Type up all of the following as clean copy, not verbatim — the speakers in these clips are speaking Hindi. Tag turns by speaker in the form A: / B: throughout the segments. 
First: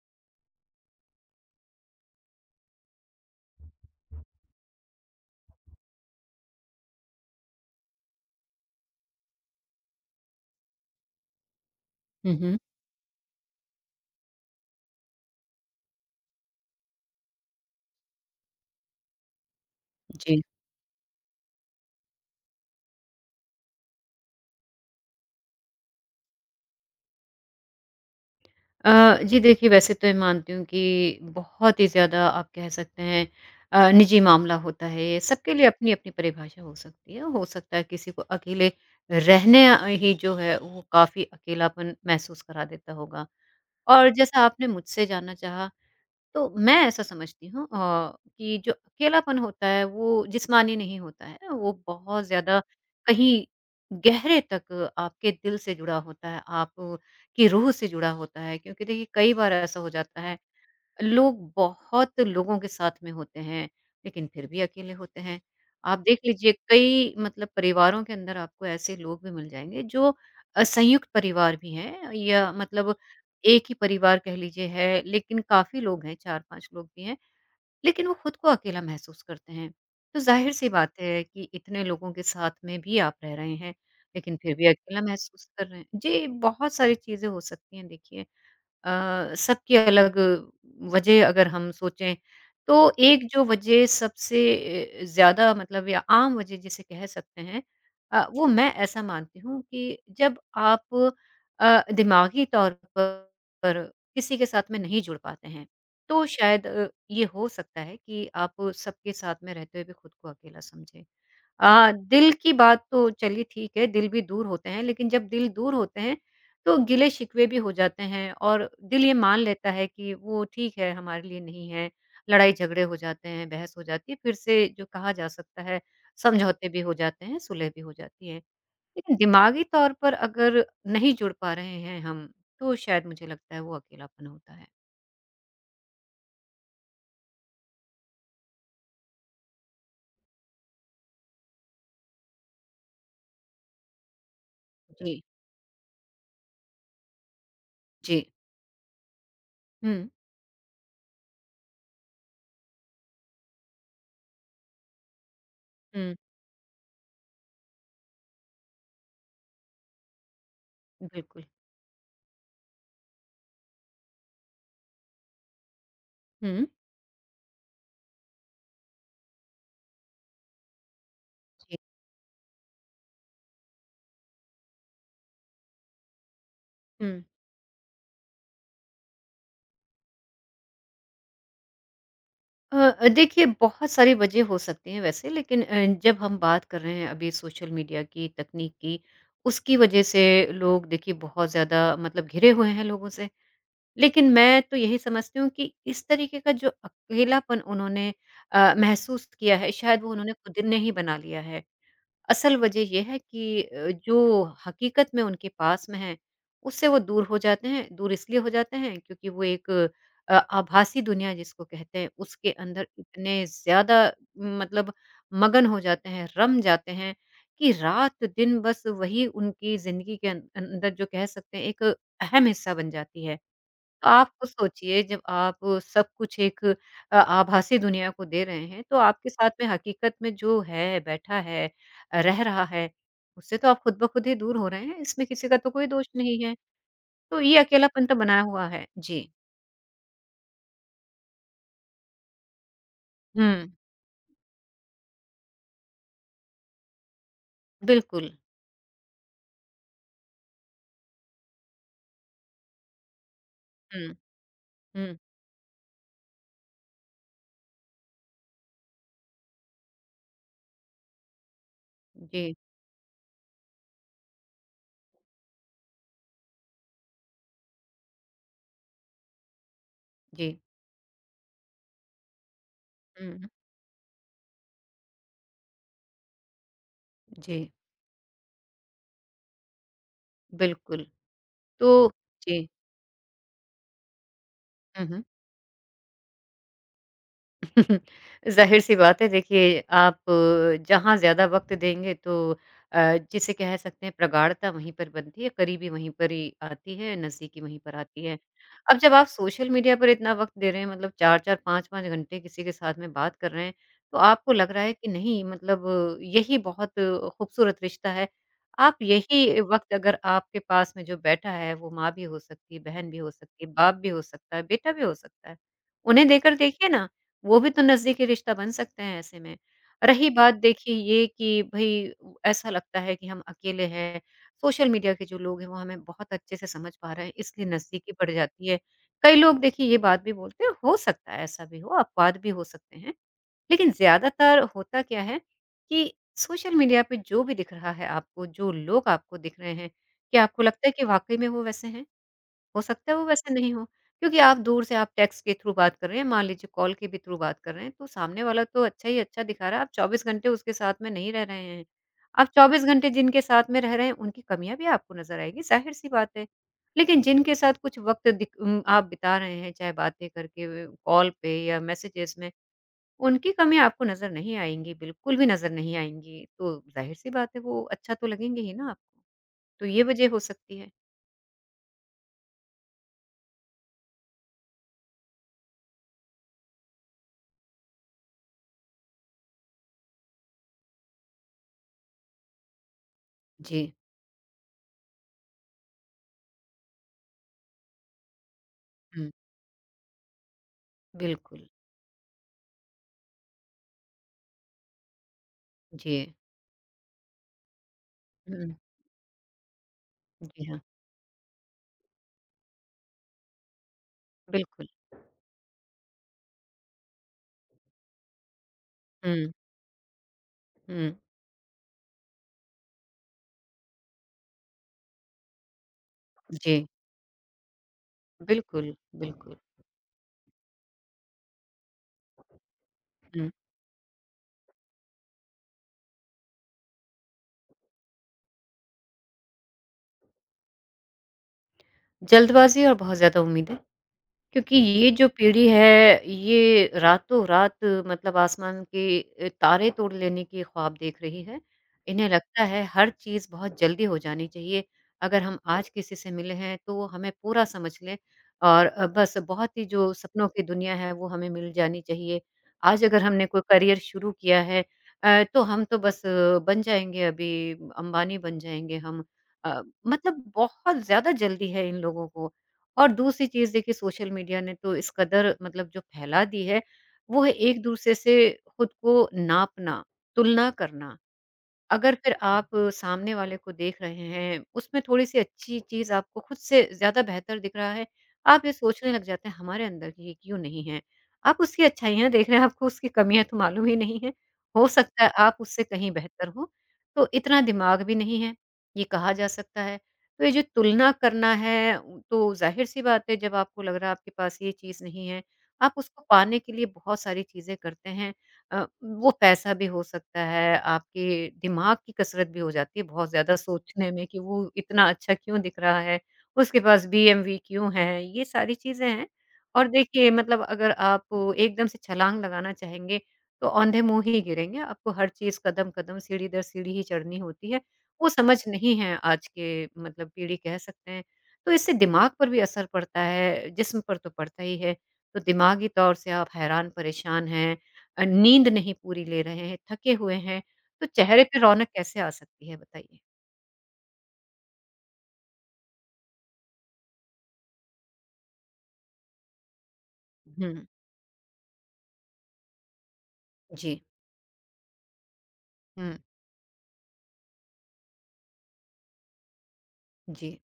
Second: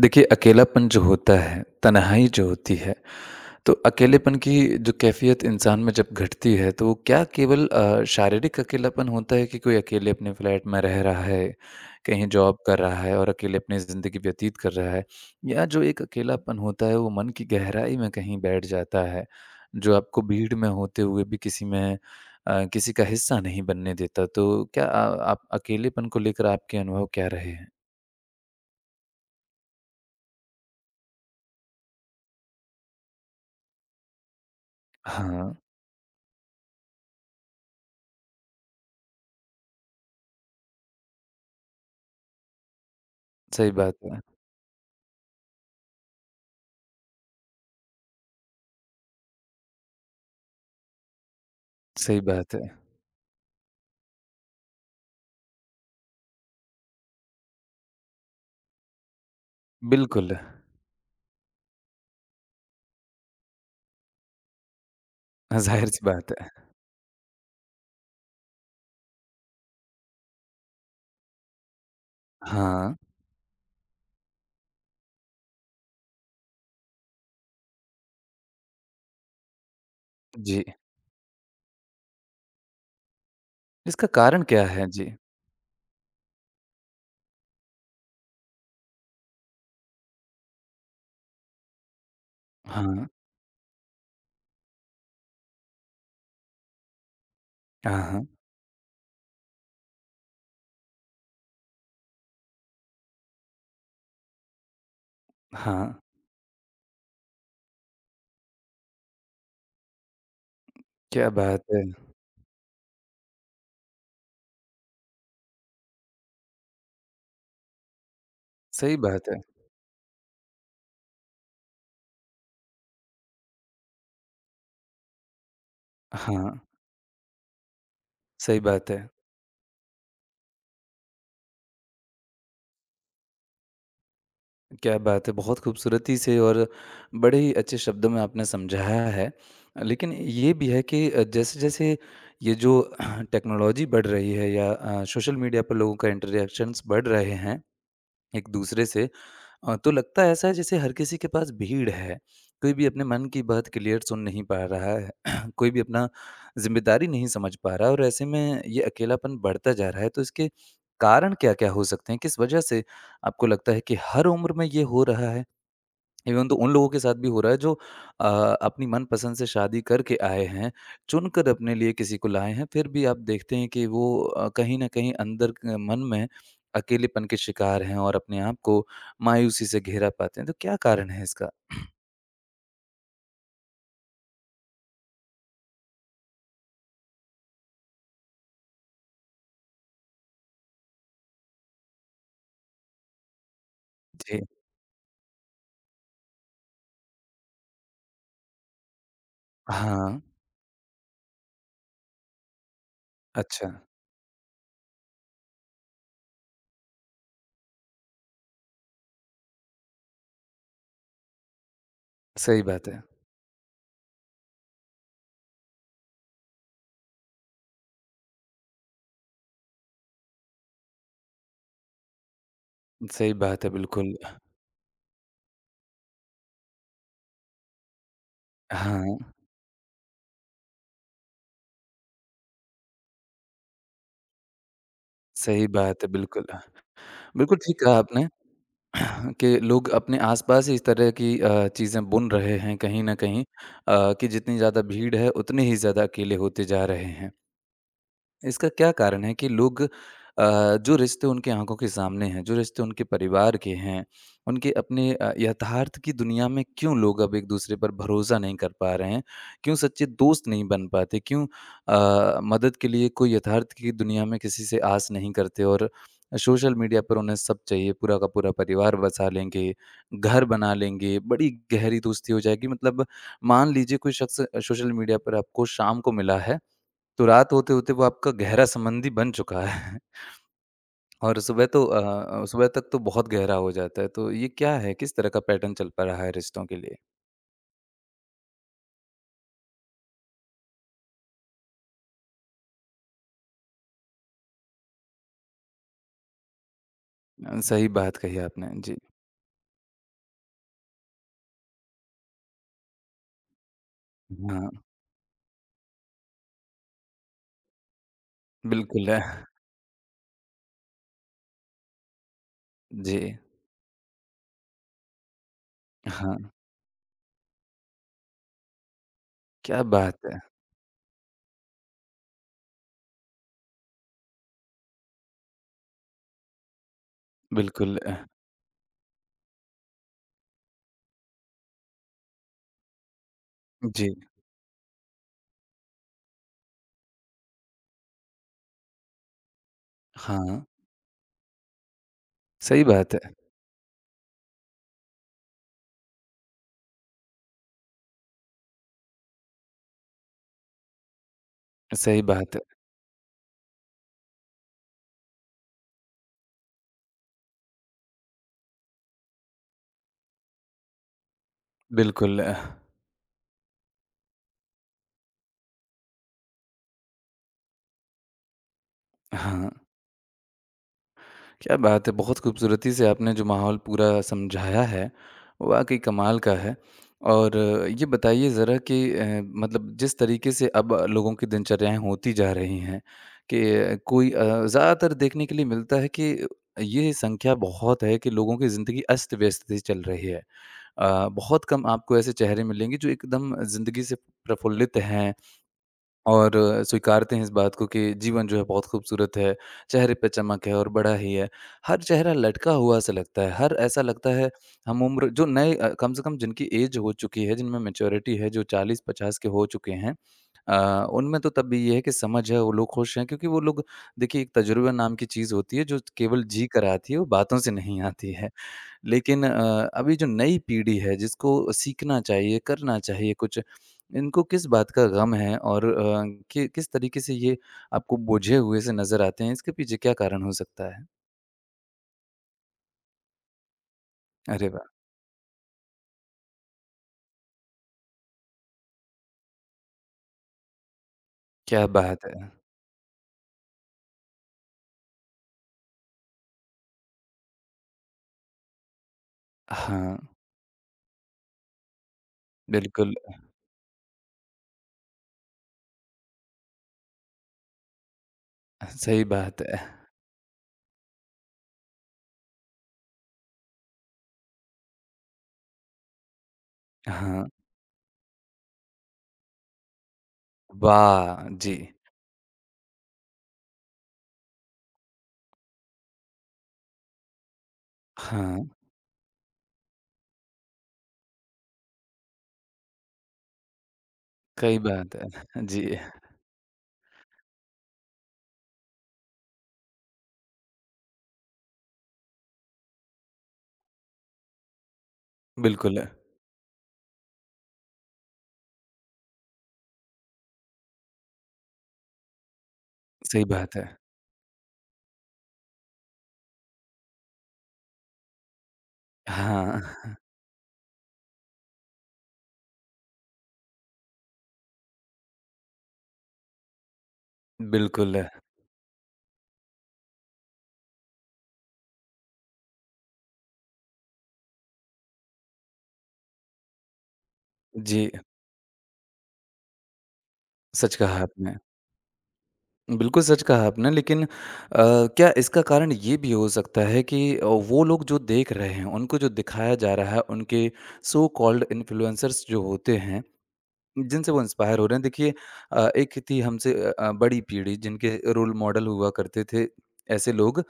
A: देखिए, अकेलापन जो होता है, तन्हाई जो होती है, तो अकेलेपन की जो कैफ़ियत इंसान में जब घटती है, तो वो क्या केवल शारीरिक अकेलापन होता है कि कोई अकेले अपने फ्लैट में रह रहा है, कहीं
B: हुँ, हुँ।
A: जॉब कर रहा है और अकेले अपनी ज़िंदगी व्यतीत कर रहा है? या जो एक अकेलापन होता है, वो मन की गहराई में कहीं बैठ जाता है, जो आपको
B: जी।
A: भीड़ में होते हुए भी किसी में किसी का हिस्सा नहीं बनने देता? तो क्या आप अकेलेपन को लेकर आपके अनुभव क्या रहे हैं?
B: अ, जी देखिए वैसे तो मैं मानती हूँ कि बहुत ही ज़्यादा आप कह सकते हैं निजी मामला होता है ये, सबके
A: हाँ,
B: लिए अपनी-अपनी परिभाषा हो सकती है। हो सकता है किसी को अकेले रहने ही जो है वो काफ़ी अकेलापन महसूस करा देता होगा।
A: सही बात
B: और
A: है।
B: जैसा आपने मुझसे जानना चाहा तो मैं ऐसा समझती हूँ कि जो अकेलापन होता है वो जिस्मानी नहीं होता है। वो
A: सही
B: बहुत
A: बात
B: ज़्यादा
A: है।
B: कहीं गहरे तक आपके दिल से जुड़ा होता है, आप की रूह से जुड़ा होता है। क्योंकि देखिए कई बार ऐसा हो जाता है
A: बिल्कुल,
B: लोग बहुत लोगों के साथ में होते हैं, लेकिन फिर भी अकेले होते हैं।
A: हाँ,
B: आप
A: ज़ाहिर-सी
B: देख
A: बात है।
B: लीजिए कई मतलब परिवारों के अंदर आपको ऐसे लोग भी मिल जाएँगे जो संयुक्त परिवार भी हैं या
A: हाँ,
B: मतलब एक ही परिवार कह लीजिए है, लेकिन काफ़ी लोग हैं, 4-5 लोग भी हैं, लेकिन वो खुद को अकेला महसूस करते हैं। तो
A: जी।
B: ज़ाहिर-सी बात है कि इतने लोगों के साथ में भी आप रह रहे हैं,
A: इसका
B: लेकिन
A: कारण
B: फिर
A: क्या
B: भी
A: है?
B: अकेला
A: जी।
B: महसूस कर रहे हैं। जी, बहुत सारी चीज़ें हो सकती हैं देखिए। सबकी अलग वजह अगर हम सोचें, तो
A: हाँ।
B: एक जो वजह सबसे ज़्यादा मतलब या आम वजह जिसे कह सकते हैं
A: हाँ, हाँ।
B: वो मैं ऐसा मानती हूँ कि जब आप दिमागी तौर पर किसी के साथ में नहीं जुड़ पाते हैं,
A: हाँ,
B: तो शायद ये हो सकता है कि आप सबके साथ में रहते हुए भी खुद को अकेला समझें।
A: क्या बात है!
B: दिल की बात तो चलिए ठीक है, दिल भी दूर होते हैं, लेकिन जब दिल दूर होते हैं, तो गिले-शिकवे भी हो जाते हैं और
A: सही
B: दिल ये
A: बात
B: मान
A: है।
B: लेता है कि वो ठीक है, हमारे लिए नहीं है। लड़ाई-झगड़े हो जाते हैं, बहस हो जाती है, फिर से जो कहा जा सकता है,
A: हाँ,
B: समझौते भी हो जाते हैं, सुलह भी हो जाती है।
A: सही बात है।
B: लेकिन दिमागी तौर पर अगर नहीं जुड़ पा रहे हैं हम, तो शायद मुझे लगता है वो अकेलापन होता है।
A: क्या बात है! बहुत खूबसूरती से और बड़े ही अच्छे शब्दों में आपने समझाया है। लेकिन ये भी है कि जैसे-जैसे ये जो टेक्नोलॉजी बढ़ रही है या
B: जी,
A: सोशल मीडिया पर लोगों का इंटरैक्शंस बढ़ रहे हैं
B: जी।
A: एक-दूसरे से, तो
B: हुँ,
A: लगता ऐसा है जैसे हर किसी के पास भीड़ है। कोई भी अपने मन की बात क्लियर सुन नहीं पा रहा है। कोई भी अपना
B: हुँ,
A: ज़िम्मेदारी नहीं समझ पा रहा है और ऐसे में ये अकेलापन बढ़ता जा रहा है। तो इसके कारण
B: बिल्कुल।
A: क्या-क्या हो सकते हैं? किस वजह से आपको लगता है कि हर उम्र में ये हो रहा है? इवन तो
B: हुँ।
A: उन लोगों के साथ भी हो रहा है जो अ, अपनी मनपसंद से शादी करके आए हैं, चुनकर अपने
B: जी।
A: लिए किसी को लाए हैं, फिर भी आप देखते हैं कि वो कहीं न कहीं अंदर क मन में
B: हुँ।
A: अकेलेपन के शिकार हैं और अपने आप को मायूसी से घेरा पाते हैं। तो क्या कारण है इसका?
B: देखिए बहुत सारी वजह हो सकती हैं वैसे लेकिन जब हम बात कर रहे हैं अभी सोशल मीडिया की तकनीक की उसकी वजह से लोग देखिए बहुत ज़्यादा मतलब घिरे हुए हैं लोगों से लेकिन
A: जी।
B: मैं तो यही समझती हूँ कि इस तरीके का जो अकेलापन उन्होंने महसूस किया है शायद वो
A: हाँ,
B: उन्होंने खुद ने ही बना लिया है असल वजह ये है कि
A: अच्छा।
B: जो हकीकत में उनके पास में है, उससे वो दूर हो जाते हैं। दूर इसलिए हो जाते हैं क्योंकि वो एक आभासी दुनिया जिसको कहते हैं उसके
A: सही
B: अंदर
A: बात है।
B: इतने ज़्यादा मतलब मगन हो जाते हैं, रम जाते हैं कि रात-दिन बस वही उनकी ज़िंदगी के अंदर जो कह सकते हैं एक अहम हिस्सा बन जाती
A: सही
B: है।
A: बात है, बिल्कुल।
B: आप खुद सोचिए जब आप सब कुछ एक आभासी दुनिया को दे रहे हैं, तो
A: हाँ,
B: आपके साथ में हकीकत में जो है, बैठा है, रह रहा है, उससे तो आप खुद ब खुद ही दूर हो रहे हैं, इसमें किसी का
A: सही
B: तो कोई
A: बात
B: दोष
A: है,
B: नहीं
A: बिल्कुल।
B: है। तो ये
A: बिल्कुल ठीक कहा
B: अकेलापन तो
A: आपने
B: बना हुआ है। जी।
A: कि लोग अपने आसपास ही इस तरह की चीज़ें बुन रहे हैं कहीं न कहीं,
B: हुँ,
A: कि जितनी ज़्यादा भीड़ है, उतने ही ज़्यादा अकेले होते जा रहे हैं।
B: बिल्कुल।
A: इसका क्या कारण है कि लोग अ, जो रिश्ते उनकी आँखों के सामने हैं, जो रिश्ते उनके परिवार के हैं,
B: हुँ,
A: उनके अपने
B: हुँ।
A: यथार्थ की दुनिया में क्यों लोग अब एक-दूसरे पर भरोसा नहीं कर पा रहे हैं? क्यों सच्चे दोस्त नहीं बन पाते? क्यों
B: जी,
A: मदद के लिए कोई यथार्थ की दुनिया में किसी से आस नहीं करते और सोशल मीडिया पर उन्हें सब चाहिए, पूरा का पूरा परिवार बसा लेंगे, घर
B: जी।
A: बना लेंगे, बड़ी गहरी दोस्ती हो जाएगी। मतलब
B: हुँ,
A: मान लीजिए कोई शख्स सोशल मीडिया पर आपको शाम को मिला है तो रात
B: जी,
A: होते-होते वो आपका गहरा संबंधी बन चुका है।
B: बिल्कुल।
A: और सुबह तो
B: तो जी।
A: सुबह तक तो बहुत गहरा हो जाता है। तो ये क्या है?
B: हुँ,
A: किस
B: हुँ।
A: तरह का पैटर्न चल पा रहा है रिश्तों के लिए?
B: ज़ाहिर-सी बात है देखिए, आप जहाँ ज़्यादा वक़्त देंगे तो जिसे कह सकते हैं प्रगाढ़ता वहीं पर बनती है, करीबी वहीं पर ही आती है, नज़दीकी वहीं
A: सही
B: पर
A: बात
B: आती है।
A: कही आपने। जी।
B: अब जब आप सोशल मीडिया पर इतना वक़्त दे रहे हैं मतलब 4-4, 5-5 घंटे किसी के साथ में बात कर रहे हैं, तो आपको
A: हाँ,
B: लग रहा है कि नहीं मतलब यही बहुत खूबसूरत रिश्ता है। आप
A: बिल्कुल। है
B: यही वक़्त अगर आपके पास में जो बैठा है वो माँ भी हो सकती है, बहन भी
A: जी,
B: हो सकती है, बाप भी हो सकता है, बेटा भी हो सकता है। उन्हें
A: हाँ।
B: देकर देखिए ना वो भी तो नज़दीकी रिश्ता बन सकते हैं ऐसे में।
A: क्या बात
B: रही
A: है!
B: बात देखिए ये कि भई ऐसा लगता है कि हम अकेले हैं, सोशल मीडिया के जो लोग हैं वो हमें बहुत अच्छे से समझ पा रहे हैं इसलिए
A: बिल्कुल
B: नज़दीकी
A: अ,
B: बढ़ जाती है। कई लोग देखिए ये बात भी बोलते हैं, हो सकता है ऐसा भी हो, अपवाद भी हो सकते हैं। लेकिन
A: जी,
B: ज़्यादातर होता क्या है कि सोशल मीडिया पे जो भी दिख रहा है आपको, जो लोग आपको दिख रहे हैं, क्या
A: हाँ।
B: आपको लगता है कि वाक़ई में वो वैसे हैं? हो
A: सही
B: सकता
A: बात
B: है
A: है,
B: वो वैसे नहीं हो, क्योंकि आप दूर से आप टेक्स्ट के थ्रू बात कर रहे हैं, मान लीजिए कॉल के भी थ्रू बात कर रहे हैं, तो सामने वाला तो अच्छा ही अच्छा दिखा रहा है, आप 24 घंटे उसके साथ में नहीं रह रहे हैं।
A: सही
B: आप
A: बात है।
B: 24 घंटे जिनके साथ में रह रहे हैं, उनकी कमियाँ भी आपको नज़र आएगी, ज़ाहिर-सी बात है। लेकिन जिनके साथ कुछ वक़्त आप बिता रहे हैं, चाहे बातें करके व कॉल पे या मैसेजेज़
A: बिल्कुल
B: में,
A: अ,
B: उनकी कमियाँ आपको नज़र नहीं आएँगी, बिल्कुल भी नज़र नहीं आएँगी, तो ज़ाहिर-सी बात है वो अच्छा तो लगेंगे ही ना आपको।
A: हाँ।
B: तो ये वजह हो सकती है।
A: क्या बात है! बहुत खूबसूरती से आपने जो माहौल पूरा समझाया है, वाक़ई कमाल का है। और ये बताइए ज़रा कि, मतलब जिस तरीके से अब लोगों की दिनचर्याएँ होती जा रही हैं कि
B: जी।
A: कोई, कोई ज़्यादातर देखने के लिए मिलता है कि ये संख्या बहुत है कि लोगों की ज़िंदगी
B: हुँ,
A: अस्त-व्यस्त सी चल रही है। बहुत
B: बिल्कुल।
A: कम आपको ऐसे चेहरे मिलेंगे जो एकदम ज़िंदगी से प्रफुल्लित हैं
B: जी।
A: और स्वीकारते हैं इस बात को कि जीवन जो है
B: हुँ,
A: बहुत खूबसूरत है, चेहरे पे
B: जी
A: चमक है
B: हाँ,
A: और बड़ा ही है। हर चेहरा लटका हुआ सा लगता है, हर ऐसा लगता है
B: बिल्कुल।
A: हम उम्र जो नए कम से कम जिनकी ऐज हो चुकी है, जिनमें मैच्योरिटी है, जो 40-50 के
B: हुँ,
A: हो चुके हैं,
B: हुँ,
A: उनमें तो तब भी ये है कि समझ है, वो लोग खुश हैं क्योंकि वो लोग देखिए एक तजुर्बा नाम की चीज़ होती है जो केवल जी कर
B: जी।
A: आती है, वो बातों से नहीं आती
B: जी,
A: है।
B: बिल्कुल,
A: लेकिन
B: बिल्कुल।
A: अभी जो नई पीढ़ी है जिसको सीखना चाहिए, करना चाहिए
B: हुँ,
A: कुछ, इनको किस बात का गम है और कि किस तरीके से ये आपको बोझे हुए से नज़र आते हैं? इसके पीछे क्या कारण हो सकता है?
B: जल्दबाज़ी और बहुत ज़्यादा उम्मीदें।
A: अरे
B: क्योंकि
A: वाह!
B: ये जो पीढ़ी है, ये रातों-रात मतलब आसमान के तारे तोड़ लेने के ख्वाब देख रही है।
A: क्या बात
B: इन्हें
A: है!
B: लगता है हर चीज़ बहुत जल्दी हो जानी चाहिए। अगर हम आज किसी से मिले हैं तो वो हमें पूरा समझ लें और बस बहुत ही जो
A: हाँ,
B: सपनों की दुनिया है वो हमें मिल जानी चाहिए। आज
A: बिल्कुल
B: अगर हमने कोई करियर शुरू किया है तो हम तो बस बन जाएँगे अभी अंबानी बन जाएँगे हम।
A: सही बात है।
B: मतलब बहुत ज़्यादा जल्दी है इन लोगों को। और दूसरी चीज़ देखिए सोशल मीडिया ने तो इस कदर मतलब जो फैला दी है, वो
A: हाँ,
B: है एक-दूसरे से खुद को नापना, तुलना करना।
A: वाह! जी।
B: अगर फिर आप सामने वाले को देख रहे हैं, उसमें थोड़ी-सी अच्छी चीज़ आपको खुद से ज़्यादा बेहतर दिख रहा है,
A: हाँ,
B: आप ये सोचने लग जाते हैं हमारे अंदर की ये क्यों नहीं है? आप उसकी अच्छाइयाँ देख रहे हैं, आपको उसकी कमियाँ तो मालूम ही नहीं है।
A: सही
B: हो
A: बात
B: सकता है आप
A: है।
B: उससे
A: जी,
B: कहीं बेहतर हो, तो इतना दिमाग भी नहीं है, ये कहा जा सकता है। तो ये जो तुलना करना है, तो ज़ाहिर-सी बात है जब आपको लग रहा है आपके पास ये चीज़ नहीं है, आप
A: बिल्कुल,
B: उसको पाने के लिए बहुत सारी चीज़ें करते हैं। वो पैसा भी हो सकता है, आपके दिमाग की कसरत भी हो जाती है बहुत
A: सही
B: ज़्यादा
A: बात है।
B: सोचने में कि वो इतना अच्छा क्यों दिख रहा है, उसके पास बीएमवी क्यों है, ये सारी चीज़ें हैं।
A: हाँ,
B: और देखिए मतलब अगर आप एकदम से छलांग लगाना चाहेंगे, तो औंधे-मुँह ही गिरेंगे, आपको हर चीज़ कदम-कदम, सीढ़ी दर सीढ़ी ही चढ़नी होती है।
A: बिल्कुल।
B: वो समझ नहीं है आज के मतलब पीढ़ी कह सकते हैं। तो इससे दिमाग पर भी असर पड़ता है, जिस्म पर तो पड़ता ही है। तो दिमागी तौर से आप हैरान-परेशान हैं
A: जी,
B: नींद नहीं पूरी ले रहे हैं, थके हुए हैं,
A: सच
B: तो
A: कहा
B: चेहरे
A: आपने।
B: पे रौनक कैसे आ सकती है बताइए?
A: बिल्कुल सच कहा आपने लेकिन क्या इसका कारण ये भी हो सकता है कि, वो लोग जो देख रहे हैं, उनको जो दिखाया जा रहा है, उनके
B: हुँ,
A: सो कॉल्ड इन्फ्लुएंसर्स जो होते हैं,
B: जी,
A: जिनसे वो इंस्पायर हो रहे हैं। देखिए,
B: हुँ,
A: एक थी हमसे बड़ी पीढ़ी जिनके रोल मॉडल हुआ करते थे ऐसे
B: जी,
A: लोग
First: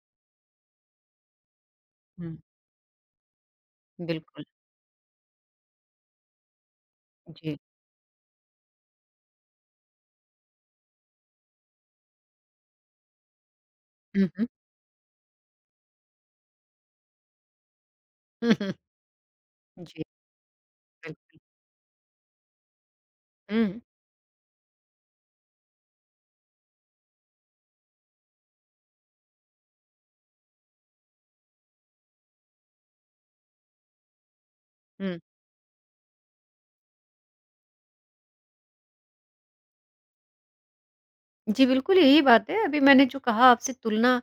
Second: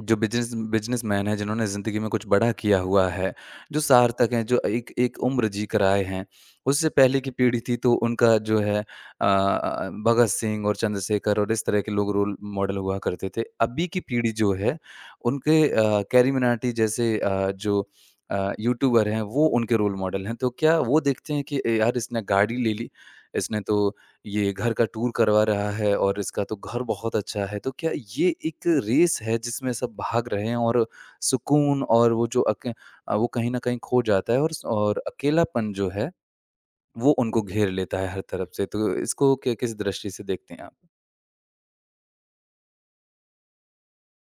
A: जो बिजनेसमैन हैं जिन्होंने ज़िंदगी में कुछ
B: हुँ,
A: बड़ा किया हुआ है, जो सार्थक
B: बिल्कुल,
A: हैं, जो एक एक उम्र जीकर आए हैं। उससे पहले की
B: जी।
A: पीढ़ी थी तो उनका जो है भगत सिंह और चंद्रशेखर और इस तरह के लोग रोल मॉडल हुआ करते थे। अभी की
B: हुँ,
A: पीढ़ी
B: हुँ।
A: जो है उनके, कैरी मिनाटी जैसे जो यूट्यूबर हैं वो उनके रोल
B: जी,
A: मॉडल हैं। तो क्या वो देखते
B: बिल्कुल।
A: हैं कि ए यार इसने गाड़ी ले ली, इसने तो
B: हुँ,
A: ये घर का टूर करवा रहा है और इसका तो घर बहुत अच्छा है। तो क्या ये एक रेस है जिसमें सब भाग रहे हैं और सुकून और वो जो अके अ, वो कहीं न कहीं खो जाता है और स और
B: हुँ।
A: अकेलापन जो है वो उनको घेर लेता है हर तरफ से। तो इसको कि किस दृष्टि से देखते हैं आप?
B: जी, बिल्कुल यही बात है। अभी मैंने जो कहा आपसे तुलना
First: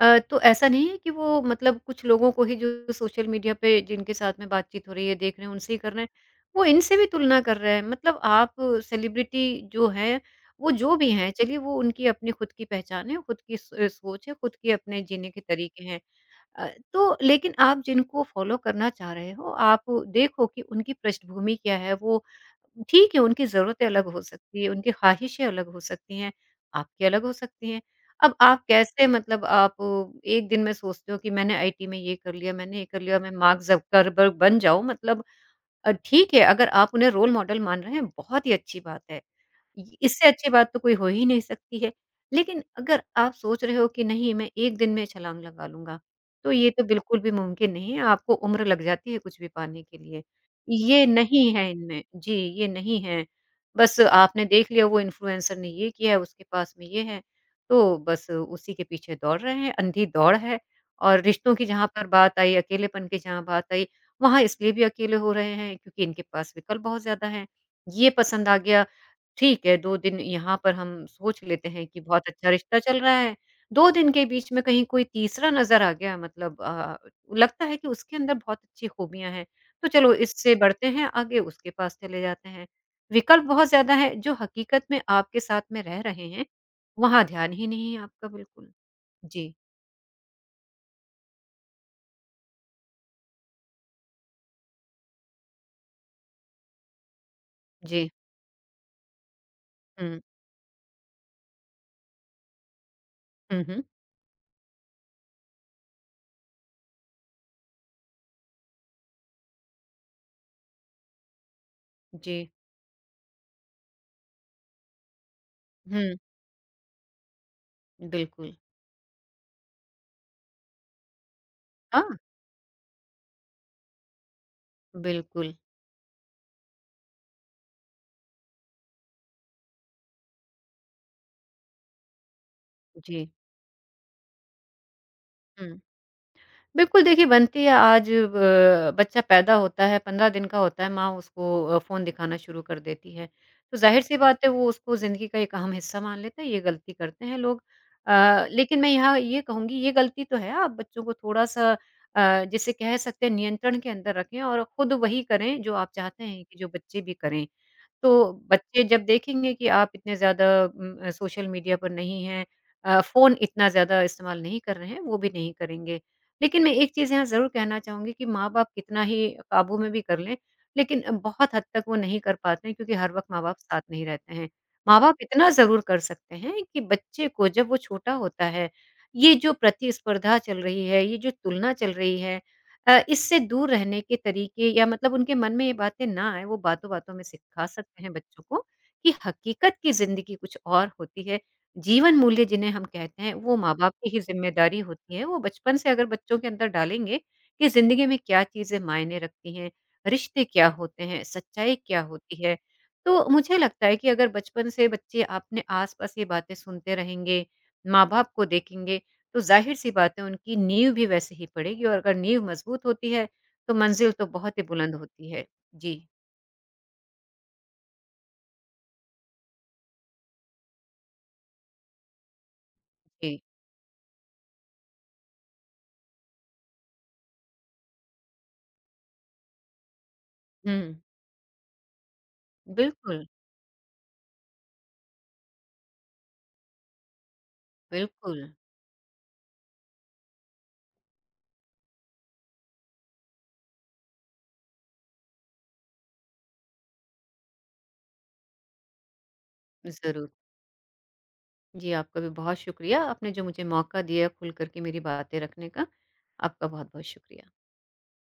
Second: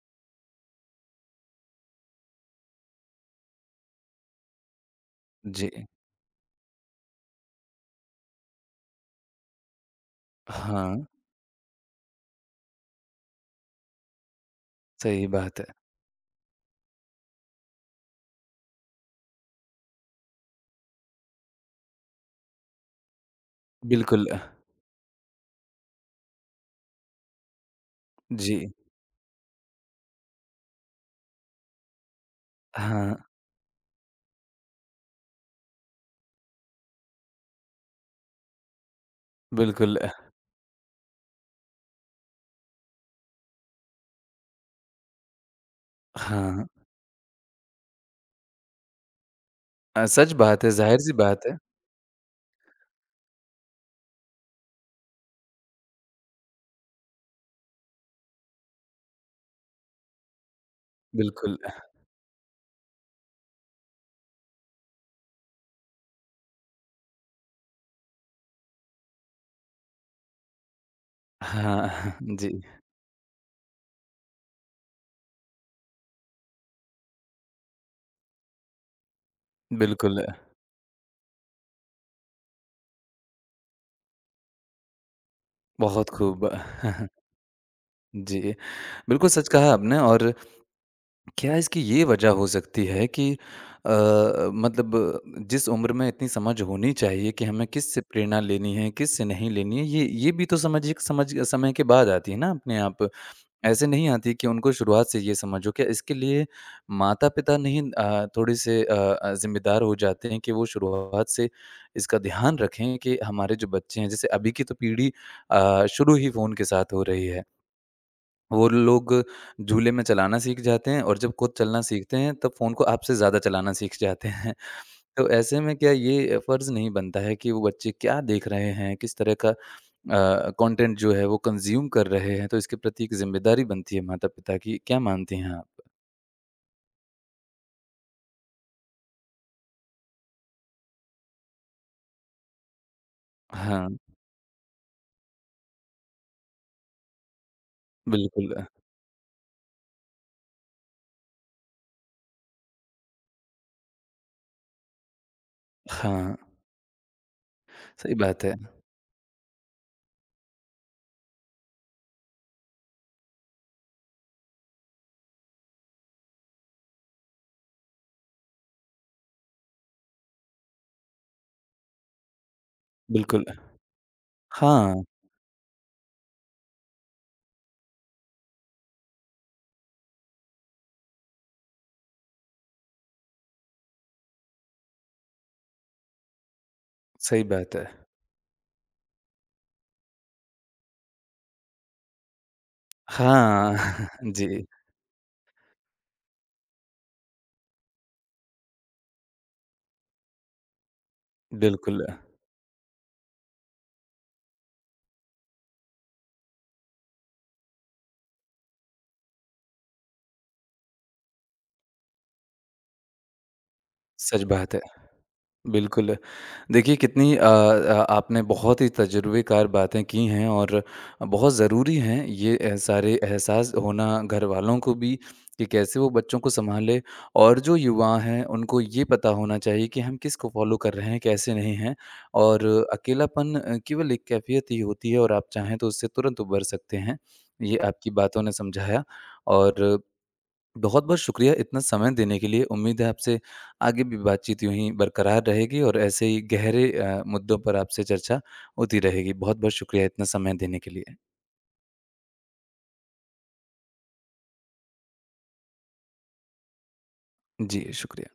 B: तो ऐसा नहीं है कि वो मतलब कुछ लोगों को ही जो सोशल मीडिया पे जिनके साथ में बातचीत हो रही है, देख रहे हैं,
A: जी।
B: उनसे ही कर रहे हैं, वो इनसे भी तुलना कर रहे हैं। मतलब आप सेलिब्रिटी जो हैं, वो जो
A: हाँ,
B: भी हैं, चलिए वो उनकी अपनी खुद की पहचान है, खुद की स सोच है, खुद के अपने
A: सही
B: जीने के
A: बात है।
B: तरीके हैं। अ, तो लेकिन आप जिनको फॉलो करना चाह रहे हो, आप देखो कि उनकी पृष्ठभूमि क्या है, वो ठीक है, उनकी ज़रूरतें अलग हो
A: बिल्कुल।
B: सकती हैं, उनकी ख़्वाहिशें अलग हो सकती हैं, आपकी अलग हो सकती हैं। अब
A: जी।
B: आप कैसे मतलब आप एक दिन में सोचते हो कि मैंने आईटी में ये कर लिया, मैंने ये कर
A: हाँ,
B: लिया, मैं मार्क ज़करबर्ग बन जाऊँ मतलब ठीक है, अगर आप उन्हें रोल मॉडल मान रहे हैं, बहुत ही अच्छी बात है। इ
A: बिल्कुल।
B: इससे अच्छी बात तो कोई हो ही नहीं सकती है। लेकिन अगर आप सोच रहे हो कि नहीं मैं 1 दिन में छलाँग लगा लूँगा, तो
A: हाँ।
B: ये तो बिल्कुल भी मुमकिन नहीं है, आपको उम्र लग जाती है कुछ भी पाने के लिए।
A: सच बात है,
B: ये
A: ज़ाहिर-सी
B: नहीं
A: बात है।
B: है इनमें जी, ये नहीं है। बस आपने देख लिया वो इन्फ्लुएंसर ने ये किया है, उसके पास में ये है, तो बस उसी के पीछे दौड़ रहे हैं, अंधी दौड़ है। और रिश्तों
A: बिल्कुल।
B: की जहाँ पर बात आई, अकेलेपन की जहाँ बात आई वहाँ इसलिए भी अकेले हो रहे हैं क्योंकि इनके पास विकल्प बहुत ज़्यादा हैं। ये पसंद आ गया, ठीक है 2 दिन यहाँ पर हम सोच लेते हैं कि
A: हाँ,
B: बहुत अच्छा
A: जी।
B: रिश्ता चल रहा है। 2 दिन के बीच में कहीं कोई तीसरा नज़र आ गया मतलब लगता है कि उसके अंदर बहुत अच्छी खूबियाँ हैं, तो चलो
A: बिल्कुल।
B: इससे बढ़ते हैं आगे उसके पास चले जाते हैं। विकल्प बहुत ज़्यादा है जो हकीकत में आपके साथ में रह
A: बहुत
B: रहे
A: खूब।
B: हैं, वहाँ ध्यान ही नहीं है आपका
A: जी,
B: बिल्कुल।
A: बिल्कुल सच
B: जी,
A: कहा आपने और क्या इसकी ये वजह हो सकती है कि, मतलब जिस उम्र में इतनी समझ होनी चाहिए कि हमें किससे
B: जी।
A: प्रेरणा लेनी है, किससे नहीं लेनी है, ये
B: हुँ,
A: ये भी तो समझ एक समझ समय के बाद आती है ना अपने आप।
B: हुँ, हुँ।
A: ऐसे नहीं आती कि उनको शुरुआत से ये समझ हो। क्या इसके लिए माता-पिता नहीं, थोड़े से ज़िम्मेदार हो जाते हैं कि वो शुरुआत से इसका
B: जी।
A: ध्यान रखें कि हमारे जो बच्चे हैं जैसे अभी की तो पीढ़ी,
B: हुँ,
A: शुरू ही फ़ोन के साथ हो रही है।
B: बिल्कुल।
A: वो लोग झूले में चलाना सीख जाते हैं और जब खुद चलना
B: हाँ।
A: सीखते हैं तब फ़ोन को आपसे ज़्यादा चलाना सीख जाते हैं। तो
B: बिल्कुल,
A: ऐसे में क्या ये फ़र्ज़ नहीं बनता है कि वो बच्चे क्या देख रहे हैं, किस तरह का, कंटेंट जो है वो कंज़्यूम कर रहे हैं, तो इसके प्रति एक
B: जी।
A: ज़िम्मेदारी बनती है माता-पिता की। क्या मानती हैं आप?
B: हुँ। बिल्कुल, देखिए बनती है आज ब बच्चा पैदा होता है, 15 दिन का होता है, माँ उसको फ़ोन दिखाना शुरू कर देती है। तो
A: हाँ,
B: ज़ाहिर-सी बात है वो उसको ज़िंदगी का एक अहम हिस्सा मान लेता है, ये गलती करते हैं लोग।
A: बिल्कुल।
B: लेकिन मैं यहाँ ये कहूँगी ये गलती तो है, आप बच्चों को थोड़ा-सा जिसे कह सकते हैं नियंत्रण के अंदर रखें और खुद वही करें जो आप चाहते
A: हाँ,
B: हैं कि जो बच्चे भी करें।
A: सही
B: तो
A: बात है।
B: बच्चे जब देखेंगे कि आप इतने ज़्यादा सोशल मीडिया पर नहीं हैं फ़ोन इतना ज़्यादा इस्तेमाल नहीं कर रहे हैं, वो भी नहीं करेंगे। लेकिन मैं एक चीज़ यहाँ ज़रूर कहना चाहूँगी कि माँ-बाप कितना ही काबू में भी कर लें, लेकिन बहुत हद तक वो नहीं कर पाते हैं क्योंकि हर वक़्त
A: बिल्कुल।
B: माँ-बाप साथ नहीं रहते हैं।
A: हाँ,
B: माँ-बाप इतना ज़रूर कर सकते हैं कि बच्चे को जब वो छोटा होता है, ये जो प्रतिस्पर्धा चल रही है, ये जो तुलना चल रही है, इससे दूर रहने के तरीके या मतलब उनके मन में ये बातें ना आए, वो बातों-बातों में
A: सही
B: सिखा
A: बात है।
B: सकते हैं बच्चों को कि हकीकत की ज़िंदगी कुछ और होती है। जीवन मूल्य जिन्हें हम कहते हैं, वो
A: हाँ,
B: माँ-बाप की ही
A: जी,
B: ज़िम्मेदारी होती है। वो बचपन से अगर बच्चों के अंदर डालेंगे कि ज़िंदगी में क्या चीज़ें मायने रखती हैं, रिश्ते क्या होते हैं, सच्चाई क्या
A: बिल्कुल।
B: होती है। तो मुझे लगता है कि अगर बचपन से बच्चे अपने आस-पास ये बातें सुनते रहेंगे, माँ-बाप को देखेंगे, तो ज़ाहिर-सी बात है उनकी नींव भी वैसे ही पड़ेगी और अगर नींव मज़बूत होती है, तो मंज़िल तो
A: सच
B: बहुत ही
A: बात है।
B: बुलंद होती है। जी,
A: बिल्कुल। देखिए कितनी आपने बहुत ही तजुर्बेकार बातें की हैं और बहुत ज़रूरी हैं ये, सारे
B: जी।
A: एहसास होना घरवालों को भी कि कैसे वो बच्चों को सँभालें और जो युवा हैं उनको ये पता होना चाहिए कि हम किसको फ़ॉलो
B: हुँ,
A: कर रहे हैं, कैसे नहीं हैं और
B: बिल्कुल,
A: अकेलापन, केवल एक कैफ़ियत ही होती है और आप चाहें तो उससे तुरंत उबर सकते हैं। ये आपकी
B: बिल्कुल,
A: बातों ने समझाया और बहुत-बहुत शुक्रिया इतना समय देने के लिए। उम्मीद है आपसे आगे भी बातचीत यूँ ही बरकरार रहेगी और ऐसे ही गहरे, मुद्दों पर आपसे चर्चा होती रहेगी। बहुत-बहुत शुक्रिया इतना
B: ज़रूर।
A: समय देने के लिए।
B: जी, आपका भी बहुत शुक्रिया, आपने जो मुझे मौका दिया खुल कर के मेरी बातें रखने का, आपका बहुत-बहुत शुक्रिया।
A: जी, शुक्रिया।